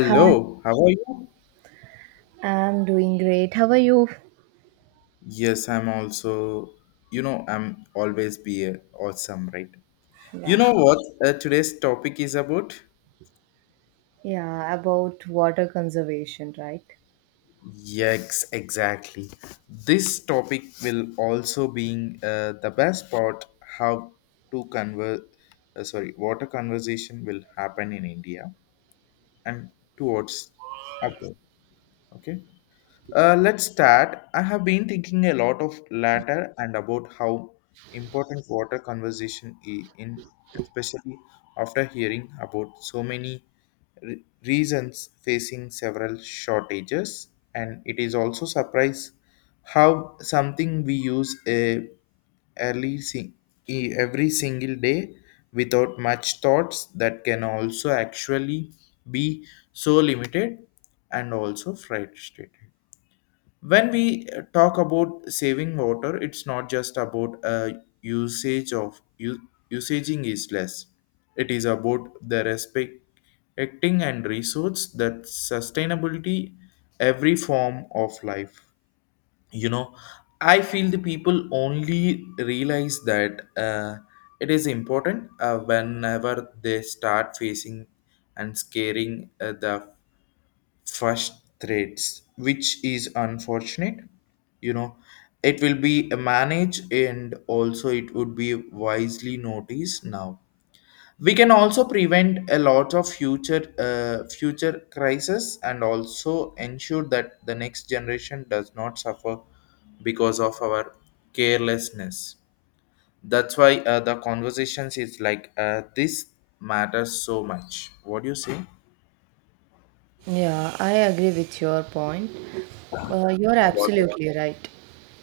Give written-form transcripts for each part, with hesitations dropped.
Hi, how are you? I'm doing great. How are you? Yes, I'm also, you know, I'm always be awesome, right? You Yeah. know what today's topic is about? Yeah, about water conservation, right? Yes, exactly. This topic will also being the best part how to convert, sorry, what a conversation will happen in India and towards abroad. Okay. Let's start. I have been thinking a lot of latter and about how important water conservation is in, especially after hearing about so many reasons facing several shortages. And it is also surprise how something we use a early si- every single day without much thoughts that can also actually be so limited and also frustrated when we talk about saving water. It's not just about usage of usaging is less. It is about the respecting and resource that sustainability every form of life, you know. I feel the people only realize that it is important whenever they start facing and scaring the frustrates, which is unfortunate. You know, it will be managed and also it would be wisely noticed now. We can also prevent a lot of future crisis and also ensure that the next generation does not suffer because of our carelessness. That's why the conversations is like this matters so much. What do you say? Yeah, I agree with your point. You're absolutely right.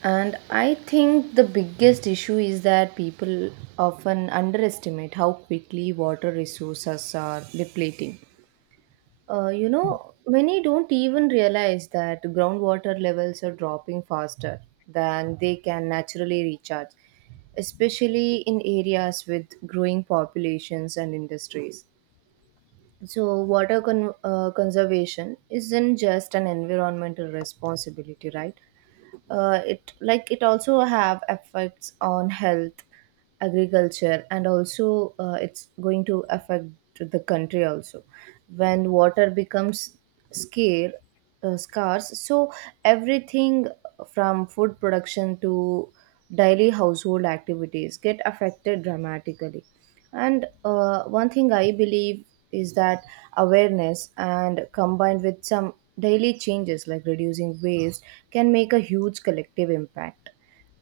And I think the biggest issue is that people often underestimate how quickly water resources are depleting. Many don't even realize that groundwater levels are dropping faster than they can naturally recharge, especially in areas with growing populations and industries. So, water conservation isn't just an environmental responsibility, right? It like it also have effects on health, agriculture, and also it's going to affect the country also when water becomes scare, scarce, so everything from food production to daily household activities get affected dramatically. And one thing I believe is that awareness and combined with some daily changes like reducing waste can make a huge collective impact.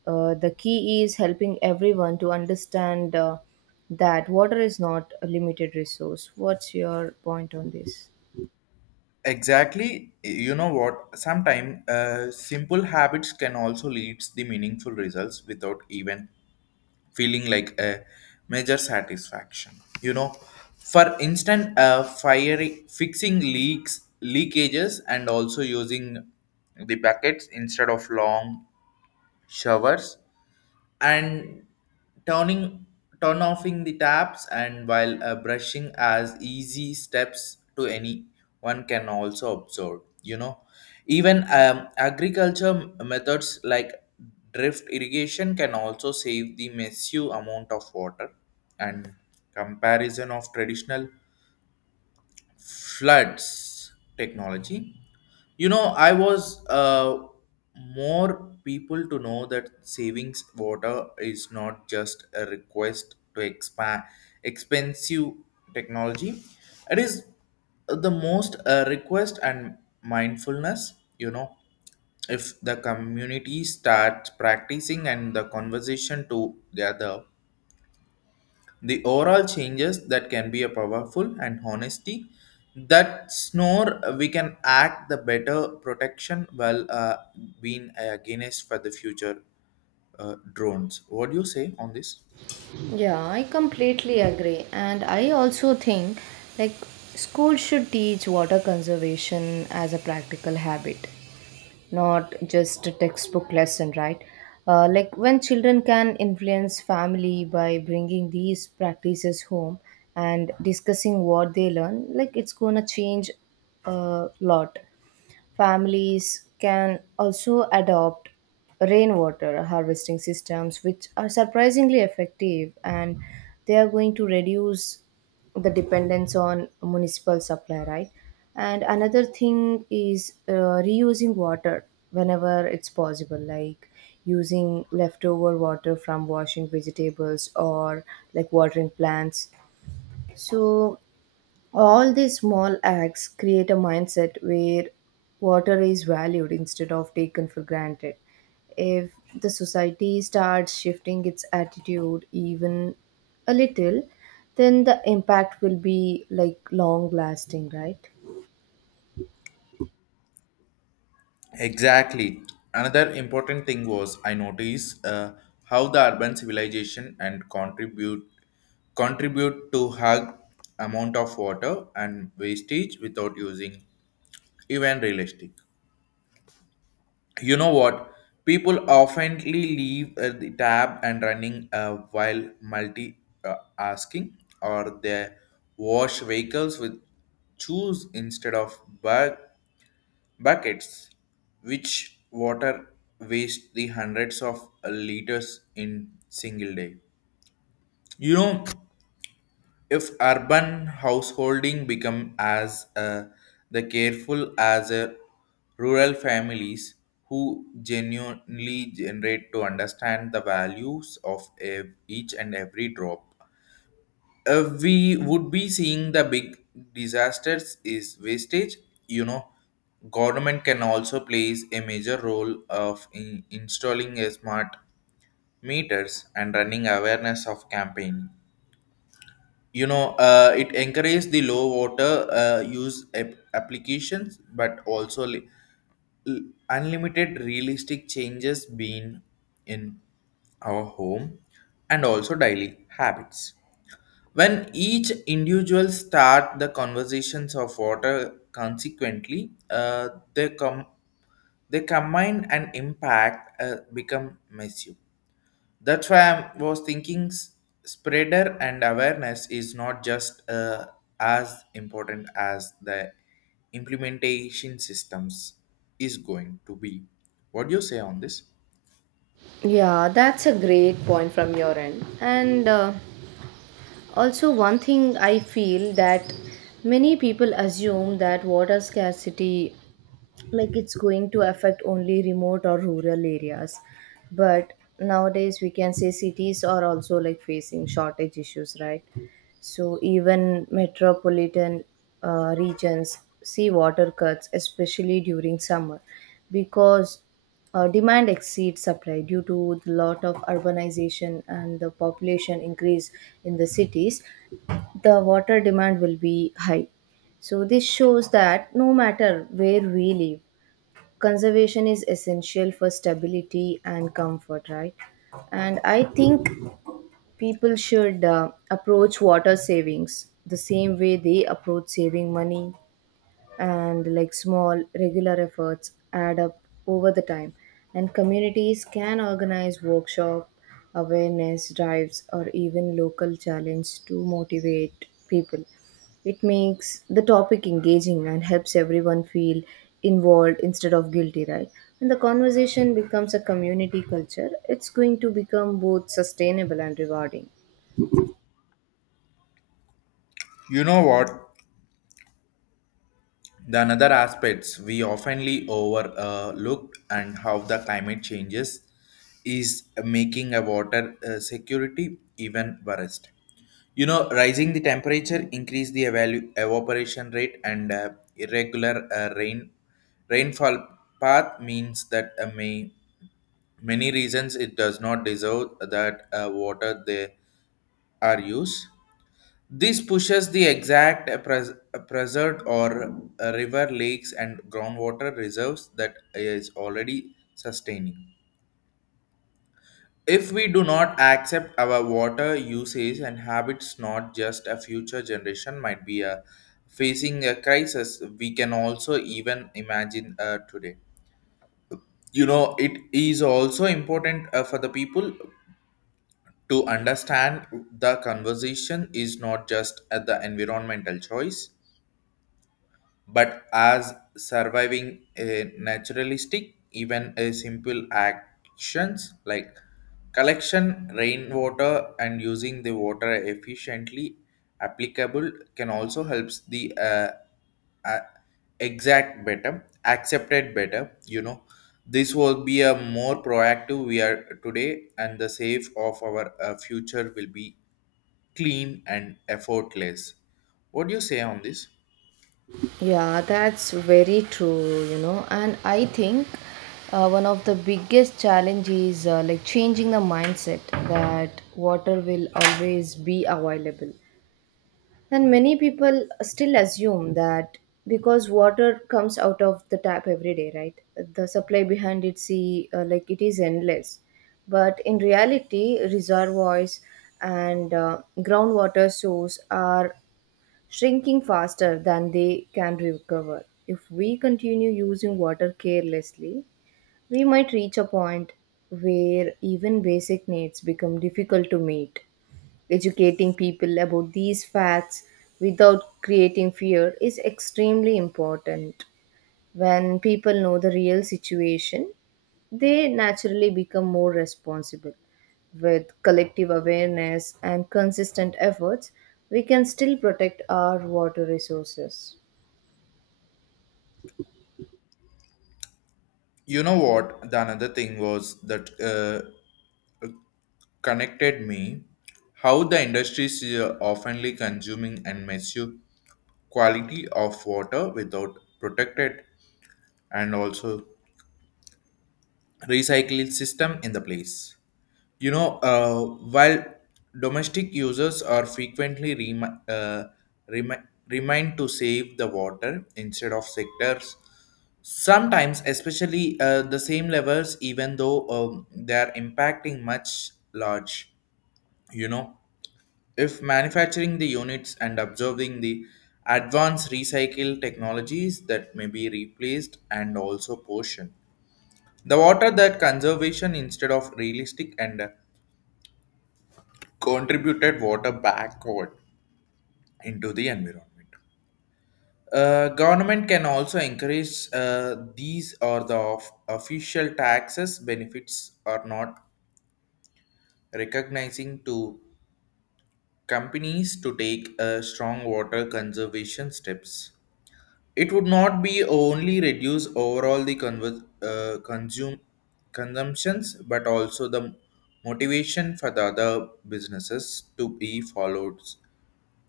The key is helping everyone to understand, that water is not a limited resource. What's your point on this? Exactly. You know what? Sometimes simple habits can also lead the meaningful results without even feeling like a major satisfaction. You know, for instance, fixing leaks, leakages, and also using the buckets instead of long showers and turning turn offing the taps and while brushing as easy steps to anyone can also observe, you know. Even agriculture methods like drift irrigation can also save the massive amount of water and comparison of traditional floods technology. You know, I was more people to know that savings water is not just a request to expand expensive technology. It is the most request and mindfulness. You know, if the community starts practicing and the conversation together, the overall changes that can be a powerful and honesty that snore, we can act the better protection while being against for the future drones. What do you say on this? Yeah, I completely agree. And I also think like school should teach water conservation as a practical habit, not just a textbook lesson, right? Like when children can influence family by bringing these practices home and discussing what they learn, like it's gonna change a lot. Families can also adopt rainwater harvesting systems, which are surprisingly effective and they are going to reduce the dependence on municipal supply, right? And another thing is reusing water whenever it's possible, like using leftover water from washing vegetables or like watering plants. So all these small acts create a mindset where water is valued instead of taken for granted. If the society starts shifting its attitude even a little, then the impact will be like long lasting, right? Exactly. Another important thing was I noticed how the urban civilization and contribute to hug amount of water and wastage without using even realistic. You know what, people oftenly leave the tab and running while multi asking, or they wash vehicles with shoes instead of buckets, which water waste the hundreds of liters in single day. You know, if urban householding become as the careful as a rural families who genuinely generate to understand the values of each and every drop, we would be seeing the big disasters is wastage. You know, government can also plays a major role of in installing a smart meters and running awareness of campaign. You know, it encouraged the low water use applications, but also l- unlimited realistic changes being in our home and also daily habits. When each individual start the conversations of water consequently, they come they combine and impact become massive. That's why I was thinking spreader and awareness is not just as important as the implementation systems is going to be. What do you say on this? Yeah, that's a great point from your end. And also, one thing I feel that many people assume that water scarcity like it's going to affect only remote or rural areas, but nowadays we can say cities are also like facing shortage issues, right? So even metropolitan regions see water cuts, especially during summer, because demand exceeds supply due to the lot of urbanization and the population increase in the cities, the water demand will be high. So this shows that no matter where we live, conservation is essential for stability and comfort, right? And I think people should approach water savings the same way they approach saving money, and like small regular efforts add up over the time. And communities can organize workshop awareness drives or even local challenge to motivate people. It makes the topic engaging and helps everyone feel involved instead of guilty, right? When the conversation becomes a community culture, it's going to become both sustainable and rewarding. You know what? The another aspects we oftenly overlooked and how the climate changes is making a water security even worse. You know, rising the temperature increase the evaporation rate, and irregular rainfall path means that may many reasons it does not deserve that water they are used. This pushes the exact preserved or river lakes and groundwater reserves that is already sustaining. If we do not accept our water usage and habits, not just a future generation might be facing a crisis, we can also even imagine today. You know, it is also important for the people to understand the conversation is not just at the environmental choice but as surviving a naturalistic. Even a simple actions like collection rainwater and using the water efficiently applicable can also helps the uh, exact better accepted better, you know. This will be a more proactive we are today, and the safe of our future will be clean and effortless. What do you say on this? Yeah, that's very true. And I think one of the biggest challenge is like changing the mindset that water will always be available. And many people still assume that because water comes out of the tap every day, right? The supply behind it, see, like it is endless. But in reality, reservoirs and groundwater source are shrinking faster than they can recover. If we continue using water carelessly, we might reach a point where even basic needs become difficult to meet. Educating people about these facts without creating fear is extremely important. When people know the real situation, they naturally become more responsible. With collective awareness and consistent efforts, we can still protect our water resources. You know what, the another thing was that connected me how the industry is oftenly consuming and misuse quality of water without protected and also recycling system in the place. You know, while domestic users are frequently remi- remind to save the water instead of sectors, sometimes, especially the same levels, even though they are impacting much large. You know, if manufacturing the units and observing the advanced recycle technologies that may be replaced and also portion the water that conservation instead of realistic and contributed water backward into the environment. Government can also encourage these or the official taxes benefits are not recognizing to companies to take strong water conservation steps. It would not be only reduce overall the conver- consume consumptions, but also the motivation for the other businesses to be followed.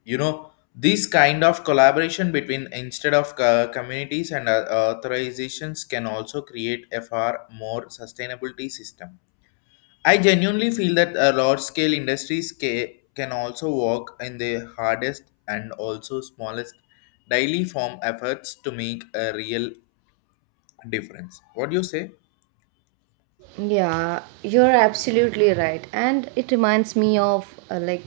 You know, this kind of collaboration between instead of communities and authorizations can also create a far more sustainability system. I genuinely feel that large scale industries can also work in the hardest and also smallest daily form efforts to make a real difference. What do you say? Yeah, you're absolutely right. And it reminds me of like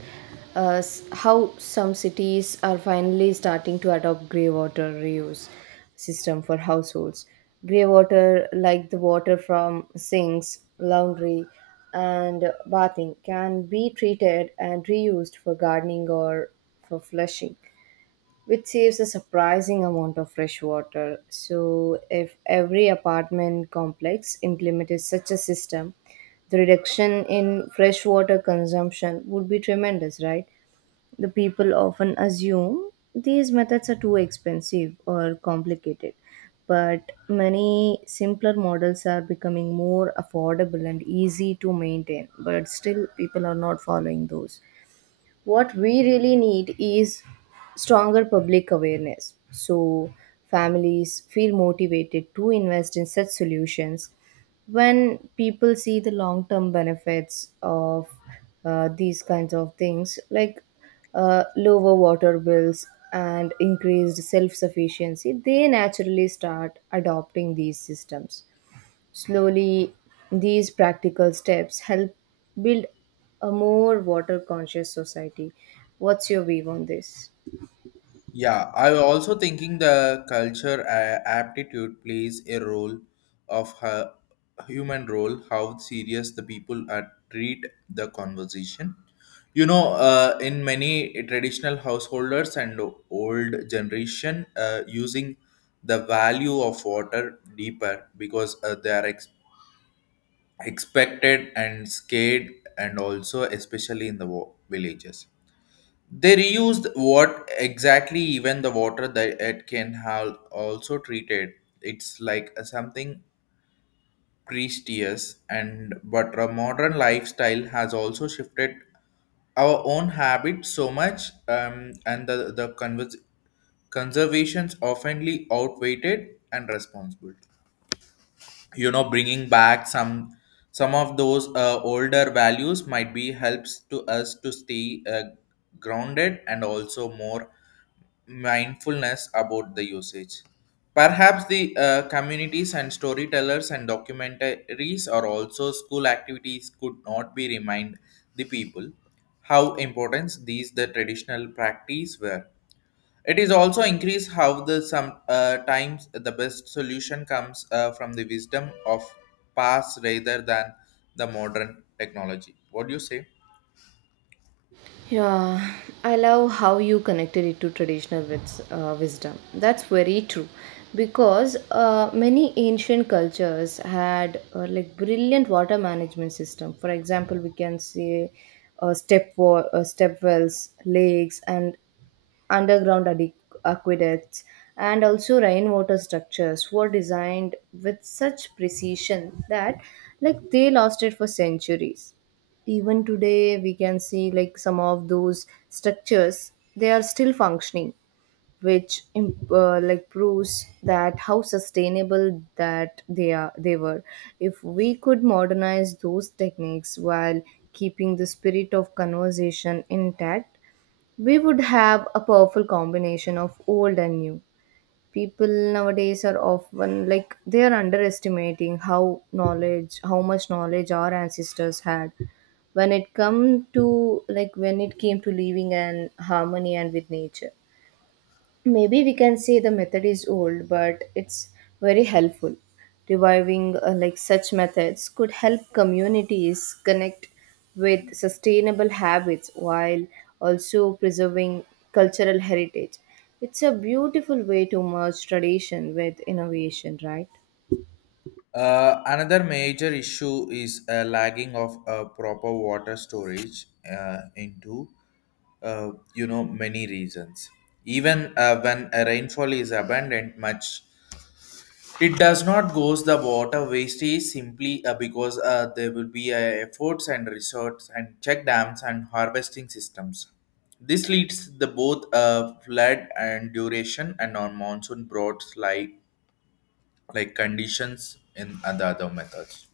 how some cities are finally starting to adopt grey water reuse system for households. Grey water, like the water from sinks, laundry, and bathing, can be treated and reused for gardening or for flushing, which saves a surprising amount of fresh water. So, if every apartment complex implemented such a system, the reduction in fresh water consumption would be tremendous, right? The people often assume these methods are too expensive or complicated, but many simpler models are becoming more affordable and easy to maintain, but still, people are not following those. What we really need is stronger public awareness, so families feel motivated to invest in such solutions. When people see the long term benefits of these kinds of things, like lower water bills and increased self sufficiency, they naturally start adopting these systems. Slowly, these practical steps help build a more water conscious society. What's your view on this? Yeah, I was also thinking the culture aptitude plays a role of her human role, how serious the people are treat the conversation. You know, in many traditional householders and old generation, using the value of water deeper because they are expected and scared, and also especially in the villages, they reused what exactly even the water that it can have also treated. It's like a something prestigious, and but our modern lifestyle has also shifted our own habits so much, and the conservations oftenly outweighed and responsible. You know, bringing back some of those older values might be helps to us to stay grounded and also more mindfulness about the usage. Perhaps the communities and storytellers and documentaries or also school activities could not be remind the people how important these the traditional practice were. It is also increased how the some times the best solution comes from the wisdom of past rather than the modern technology. What do you say? Yeah, I love how you connected it to traditional wisdom. That's very true because many ancient cultures had like brilliant water management system. For example, we can say step wells, lakes, and underground aqueducts, and also rainwater structures were designed with such precision that like they lasted for centuries. Even today we can see like some of those structures they are still functioning, which like proves that how sustainable that they were. If we could modernize those techniques while keeping the spirit of conversation intact, we would have a powerful combination of old and new. People nowadays are often like they are underestimating how much knowledge our ancestors had when it came to living in harmony and with nature. Maybe we can say the method is old, but it's very helpful. Reviving like such methods could help communities connect with sustainable habits while also preserving cultural heritage. It's a beautiful way to merge tradition with innovation, right? Another major issue is lagging of proper water storage into you know many reasons. Even when a rainfall is abundant, much, it does not goes the water wastage simply because there will be efforts and resorts and check dams and harvesting systems. This leads the both flood and duration and on monsoon brought like conditions in other methods.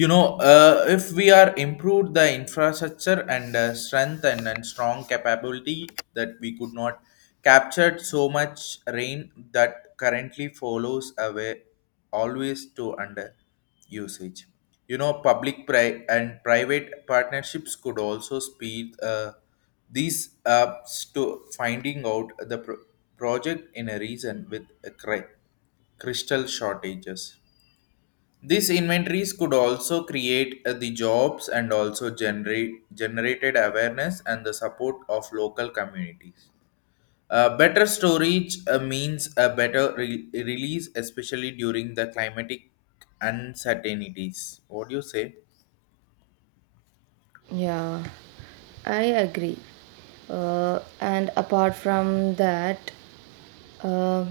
You know, if we are improved the infrastructure and strength and strong capability that we could not captured so much rain that currently follows away always to under usage. You know, public and private partnerships could also speed these up, to finding out the project in a region with a crystal shortages. These inventories could also create the jobs and also generated awareness and the support of local communities. Better storage means a better release, especially during the climatic uncertainties. What do you say? Yeah, I agree. And apart from that, um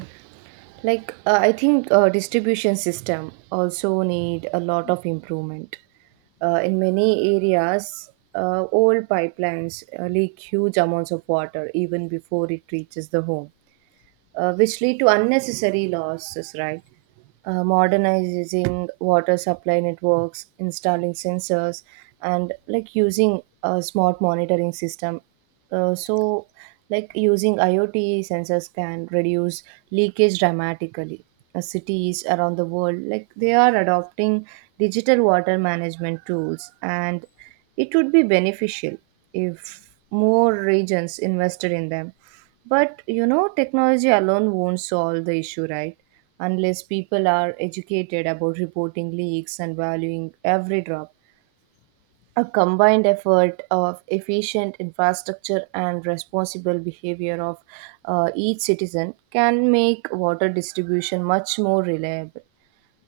like I think distribution system also need a lot of improvement. In many areas, old pipelines leak huge amounts of water even before it reaches the home, which lead to unnecessary losses, right? Modernizing water supply networks, installing sensors, and like using a smart monitoring system. So, like using IoT sensors can reduce leakage dramatically. Cities around the world, like they are adopting digital water management tools, and it would be beneficial if more regions invested in them, but technology alone won't solve the issue, right? Unless people are educated about reporting leaks and valuing every drop. A combined effort of efficient infrastructure and responsible behavior of each citizen can make water distribution much more reliable.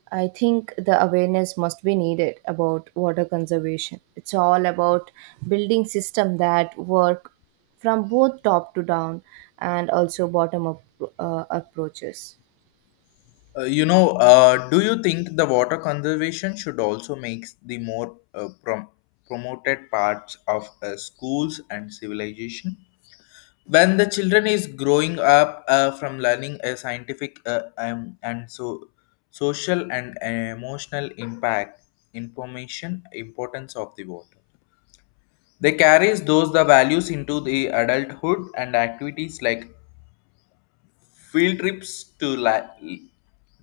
I think the awareness must be needed about water conservation. It's all about building systems that work from both top to down and also bottom up approaches. You know, do you think the water conservation should also make the more promoted parts of schools and civilization? When the children is growing up from learning a scientific and so social and emotional impact information importance of the water, they carries those the values into the adulthood, and activities like field trips to la-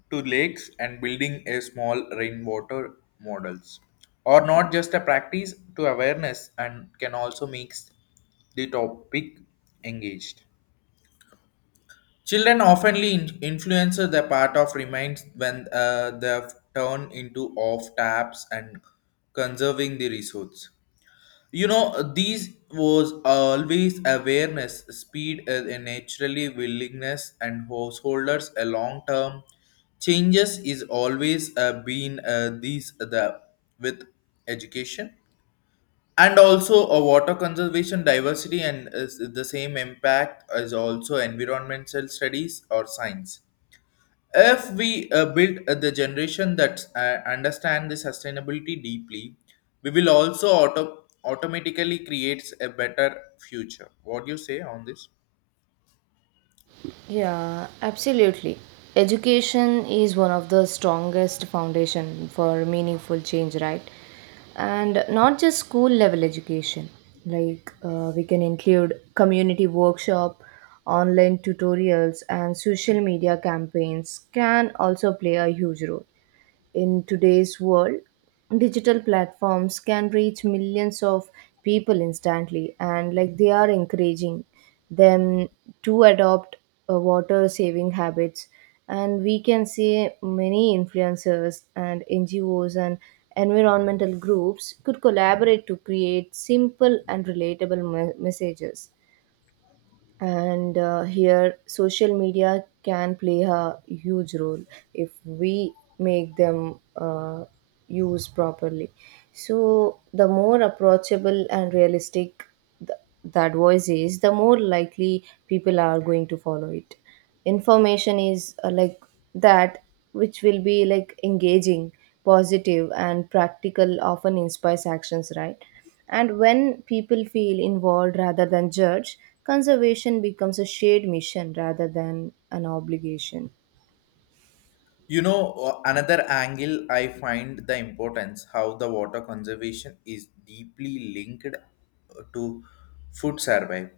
to lakes and building a small rainwater models, or not just a practice to awareness and can also make the topic engaged. Children oftenly influence the part of remains when they turn into off taps and conserving the resource. You know, these was always awareness, speed, and naturally willingness, and householders a long term changes is always been these the with education, and also a water conservation diversity and is the same impact as also environmental studies or science. If we build the generation that understand the sustainability deeply, we will also automatically creates a better future. What do you say on this? Yeah, absolutely. Education is one of the strongest foundation for meaningful change, right? And not just school level education. Like we can include community workshop, online tutorials, and social media campaigns can also play a huge role. In today's world, digital platforms can reach millions of people instantly, and like they are encouraging them to adopt water saving habits. And we can see many influencers and NGOs and environmental groups could collaborate to create simple and relatable messages. And here social media can play a huge role if we make them use properly. So the more approachable and realistic th- that voice is, the more likely people are going to follow it. Information is like that, which will be like engaging, positive, and practical, often inspires actions, right? And when people feel involved rather than judged, conservation becomes a shared mission rather than an obligation. You know, another angle I find the importance how the water conservation is deeply linked to food survey.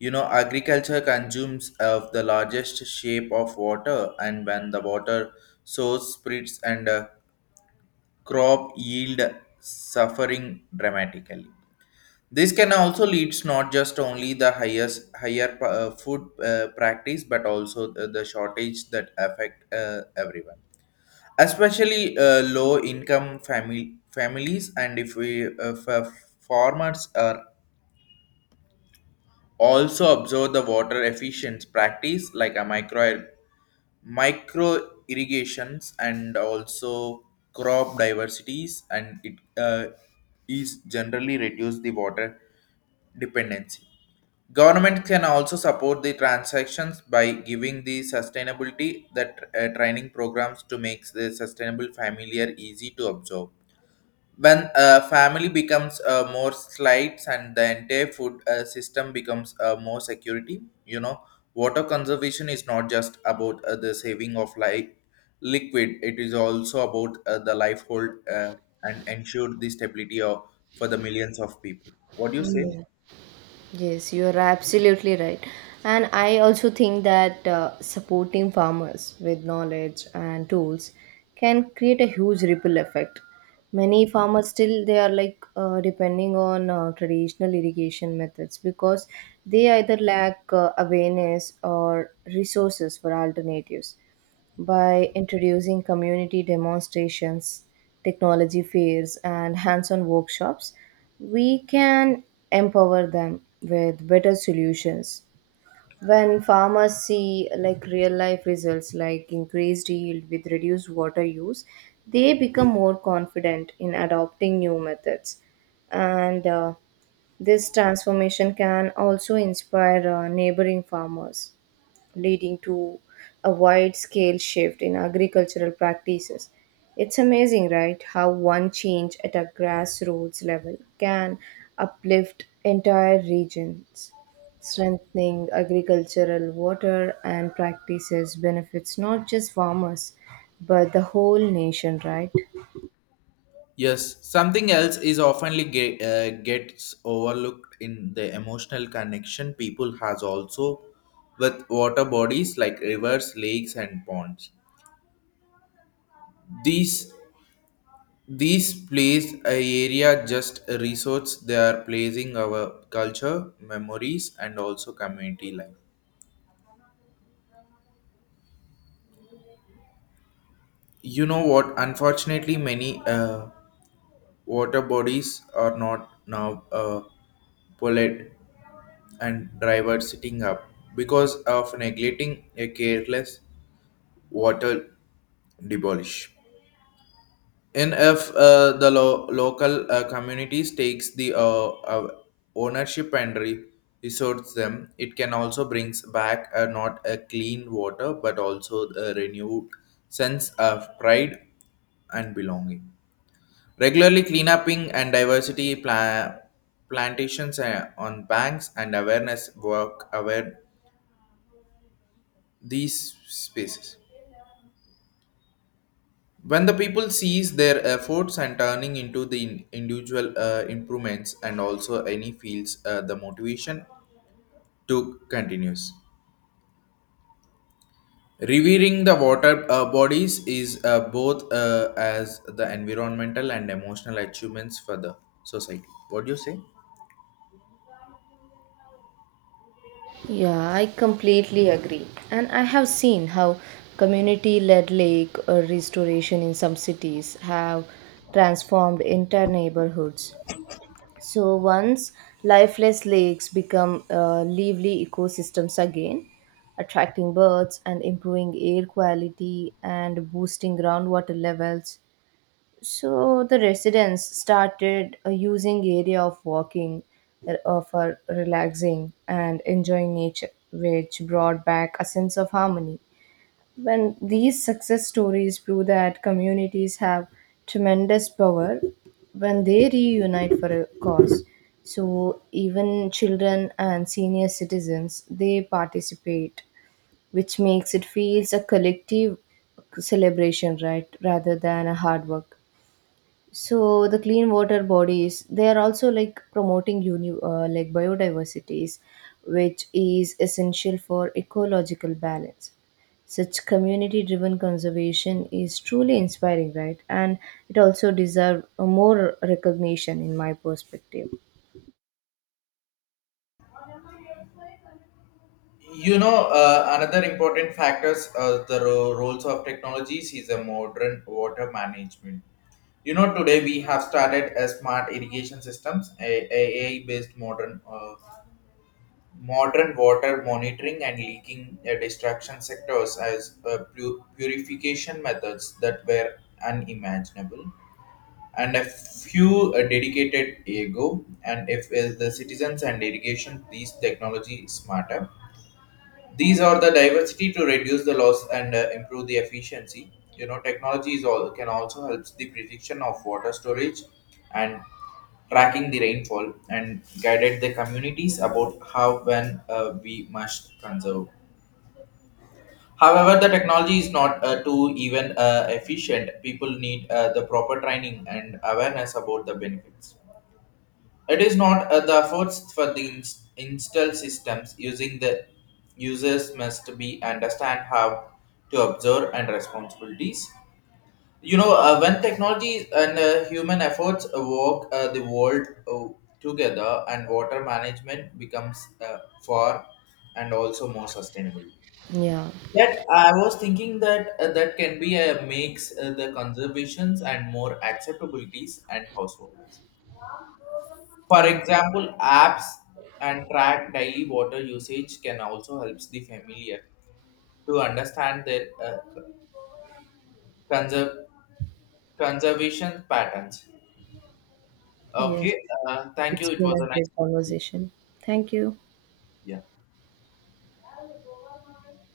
Agriculture consumes of the largest shape of water, and when the water source splits and crop yield suffering dramatically. This can also leads not just only the highest higher food practice, but also the shortage that affect everyone, especially low income family families and if we farmers are also observe the water efficient practice like a micro irrigations and also crop diversities and it is generally reduce the water dependency. Government can also support the transactions by giving the sustainability that training programs to make the sustainable familiar easy to observe. When a family becomes more slights and the entire food system becomes more security. you know water conservation is not just about the saving of like liquid, it is also about the life hold and ensure the stability of, for the millions of people. What do you say? Yeah. Yes, you are absolutely right. And I also think that supporting farmers with knowledge and tools can create a huge ripple effect. Many farmers still they are like depending on traditional irrigation methods because they either lack awareness or resources for alternatives. By introducing community demonstrations, technology fairs, and hands on workshops, we can empower them with better solutions. When farmers see like real life results like increased yield with reduced water use, they become more confident in adopting new methods. And this transformation can also inspire neighboring farmers, leading to a wide scale shift in agricultural practices. It's amazing, right, how one change at a grassroots level can uplift entire regions. Strengthening agricultural water and practices benefits not just farmers, but the whole nation, right? Yes, something else is oftenly gets overlooked in the emotional connection people has also with water bodies like rivers, lakes, and ponds. These these place a area just a resource, they are placing our culture, memories, and also community life. You know what? Unfortunately, many water bodies are not now polite and driver sitting up because of neglecting a careless water demolish. And if the local communities takes the uh, ownership and resorts them, it can also brings back not a clean water but also a renewed sense of pride and belonging. Regularly cleanupping and diversity plantations on banks and awareness work aware these spaces. When the people sees their efforts and turning into the individual improvements and also any fields, the motivation to continues revering the water bodies is both as the environmental and emotional achievements for the society. What do you say? Yeah, I completely agree. And I have seen how community led lake restoration in some cities have transformed entire neighborhoods. So once lifeless lakes become lively ecosystems again, attracting birds and improving air quality and boosting groundwater levels. So the residents started using area of walking for relaxing and enjoying nature, which brought back a sense of harmony. When these success stories prove that communities have tremendous power when they reunite for a cause. So even children and senior citizens they participate, which makes it feels a collective celebration, right, rather than a hard work. So the clean water bodies they are also like promoting like biodiversities, which is essential for ecological balance. Such community driven conservation is truly inspiring, right, and it also deserve a more recognition in my perspective. Another important factors, the roles of technologies is a modern water management. Today we have started a smart irrigation systems, a AI based modern water monitoring and leaking destruction sectors as purification methods that were unimaginable and a few dedicated ago. And if the citizens and irrigation these technology smarter, these are the diversity to reduce the loss and improve the efficiency. You know, technology is all, can also help the prediction of water storage and tracking the rainfall and guided the communities about how when we must conserve. However, the technology is not too even efficient. People need the proper training and awareness about the benefits. It is not the efforts for the install systems using the users must be understand how to observe and responsibilities. When technology and human efforts work the world together, and water management becomes far and also more sustainable. Yeah. That I was thinking that that can be a makes the conservations and more acceptabilities and households. For Yeah. example, apps and track daily water usage can also help the familiar to understand their conser- conservation patterns. Yes, Okay, thank it's you. It been was a a great nice conversation. conversation. Thank you. Yeah.